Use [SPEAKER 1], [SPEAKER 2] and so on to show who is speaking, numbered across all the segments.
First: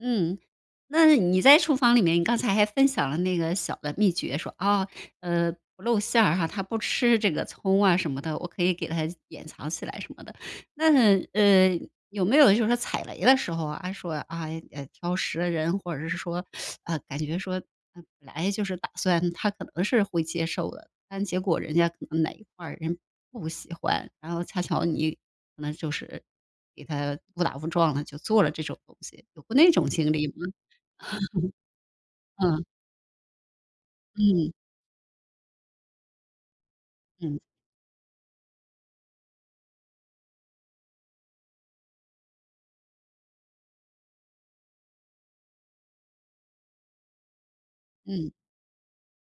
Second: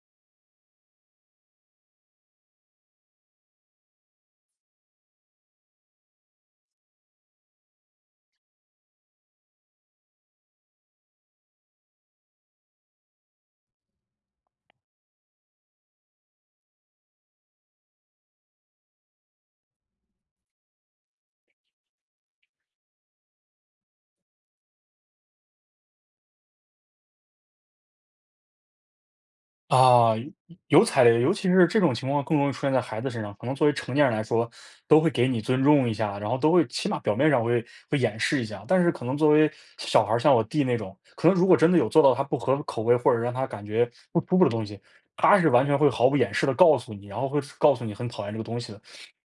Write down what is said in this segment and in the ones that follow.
[SPEAKER 1] 嗯，那你在厨房里面你刚才还分享了那个小的秘诀，说，啊，呃，不露馅儿哈，他不吃这个葱啊什么的，我可以给他掩藏起来什么的。但，呃，有没有就是说踩雷的时候啊，哎，说啊啊，哎，挑食的人，或者是说，呃，感觉说那本来就是打算他可能是会接受的，但结果人家可能哪一块儿，人不喜欢，然后恰巧你可能就是给他误打误撞了，就做了这种东西，有过那种
[SPEAKER 2] 啊，
[SPEAKER 1] 经历吗？
[SPEAKER 2] 有踩雷，尤其是这种情况更容易 出
[SPEAKER 1] 嗯。
[SPEAKER 2] 现在孩子身上。可能作为成年人来说，
[SPEAKER 1] 嗯。
[SPEAKER 2] 都会给你尊重一下，然后都会起码表面
[SPEAKER 1] 嗯。
[SPEAKER 2] 上会会掩饰一下，但是可能作为小孩儿，像我弟那种，可能如果真的有做到他不合口味，或者是让他感觉不舒服的东西，他是完全会毫不掩饰地告诉你，然后会是告诉你很讨
[SPEAKER 1] 嗯。
[SPEAKER 2] 厌这个东西的。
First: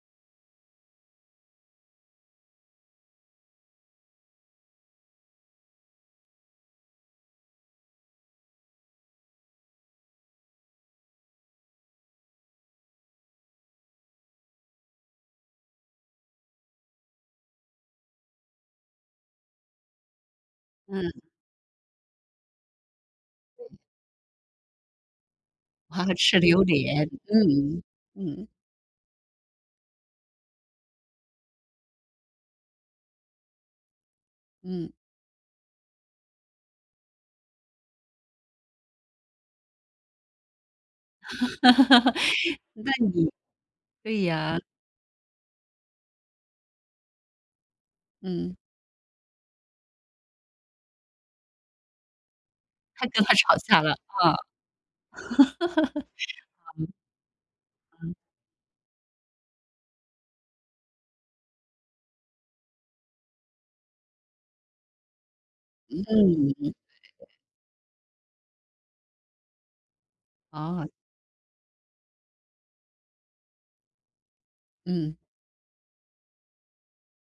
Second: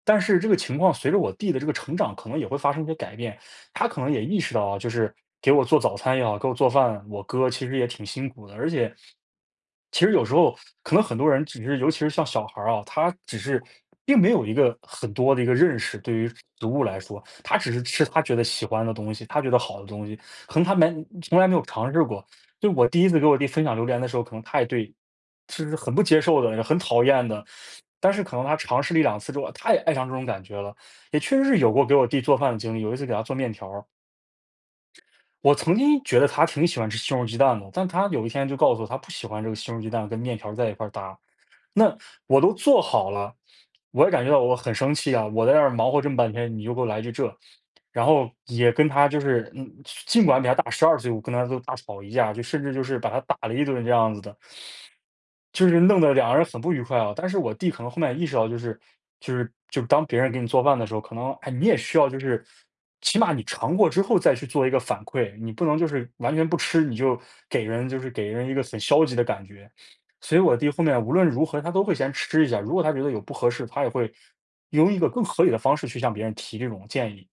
[SPEAKER 2] 但是这个情况随着我弟的这个成长，可能也会发生一些改变，他可能也意识到啊，就是给我做早餐也好，给我做饭，我哥其实也挺辛苦的，而且，其实有时候，可能很多人只是尤其是像小孩儿啊，他只是并没有一个很多的一个认识，对于食物来说，他只是吃他觉得喜欢的东西，他觉得好的东西，可能他完
[SPEAKER 1] 嗯。
[SPEAKER 2] 从来没有尝试过。就是我第1次给我弟分享榴莲的时候，可能他也对就是很不
[SPEAKER 1] 啊，
[SPEAKER 2] 接
[SPEAKER 1] 吃
[SPEAKER 2] 受的，
[SPEAKER 1] 榴
[SPEAKER 2] 很讨
[SPEAKER 1] 莲，
[SPEAKER 2] 厌的，
[SPEAKER 1] 嗯，
[SPEAKER 2] 但是可能
[SPEAKER 1] 嗯。
[SPEAKER 2] 他尝试了1、2次之后，他也爱上这种感觉了，也确实是有过给我弟做饭的经历，有一次给他做面条儿。
[SPEAKER 1] 嗯。
[SPEAKER 2] 我曾经觉得他挺喜欢吃西红柿鸡蛋的，但他有一天就告诉我，他不喜欢这个西红柿鸡蛋跟面条儿在一块搭，那 我都做
[SPEAKER 1] 那
[SPEAKER 2] 好
[SPEAKER 1] 你
[SPEAKER 2] 了，我也
[SPEAKER 1] 对
[SPEAKER 2] 感觉到我
[SPEAKER 1] 呀。
[SPEAKER 2] 很生气啊，我在那儿忙活这么半天，你就给我来句这。然后
[SPEAKER 1] 嗯。
[SPEAKER 2] 也跟他就是嗯，尽管比他大12岁，我跟他都大吵一架，就甚至就是
[SPEAKER 1] 他
[SPEAKER 2] 把他
[SPEAKER 1] 跟他
[SPEAKER 2] 打了
[SPEAKER 1] 吵
[SPEAKER 2] 一
[SPEAKER 1] 架
[SPEAKER 2] 顿这
[SPEAKER 1] 了，
[SPEAKER 2] 样子
[SPEAKER 1] 啊，
[SPEAKER 2] 的。
[SPEAKER 1] 啊。
[SPEAKER 2] 就是弄得2人很不愉快啊。但是我弟可能后
[SPEAKER 1] 嗯。
[SPEAKER 2] 面也意识到，就是就是就是当别人给你做饭的时候，可能，哎，你也需要就是起码你尝过之后再去做一个反馈，你不能就
[SPEAKER 1] 嗯，
[SPEAKER 2] 是完全不
[SPEAKER 1] 对对
[SPEAKER 2] 吃，你就
[SPEAKER 1] 对。
[SPEAKER 2] 给人就是给人一个很消极的感觉。所以我弟后
[SPEAKER 1] 哦。
[SPEAKER 2] 面无论如何他都会先吃一下，如果他觉得有不合适，他也会用一个
[SPEAKER 1] 嗯。
[SPEAKER 2] 更合理的方式去向别人提这种建议。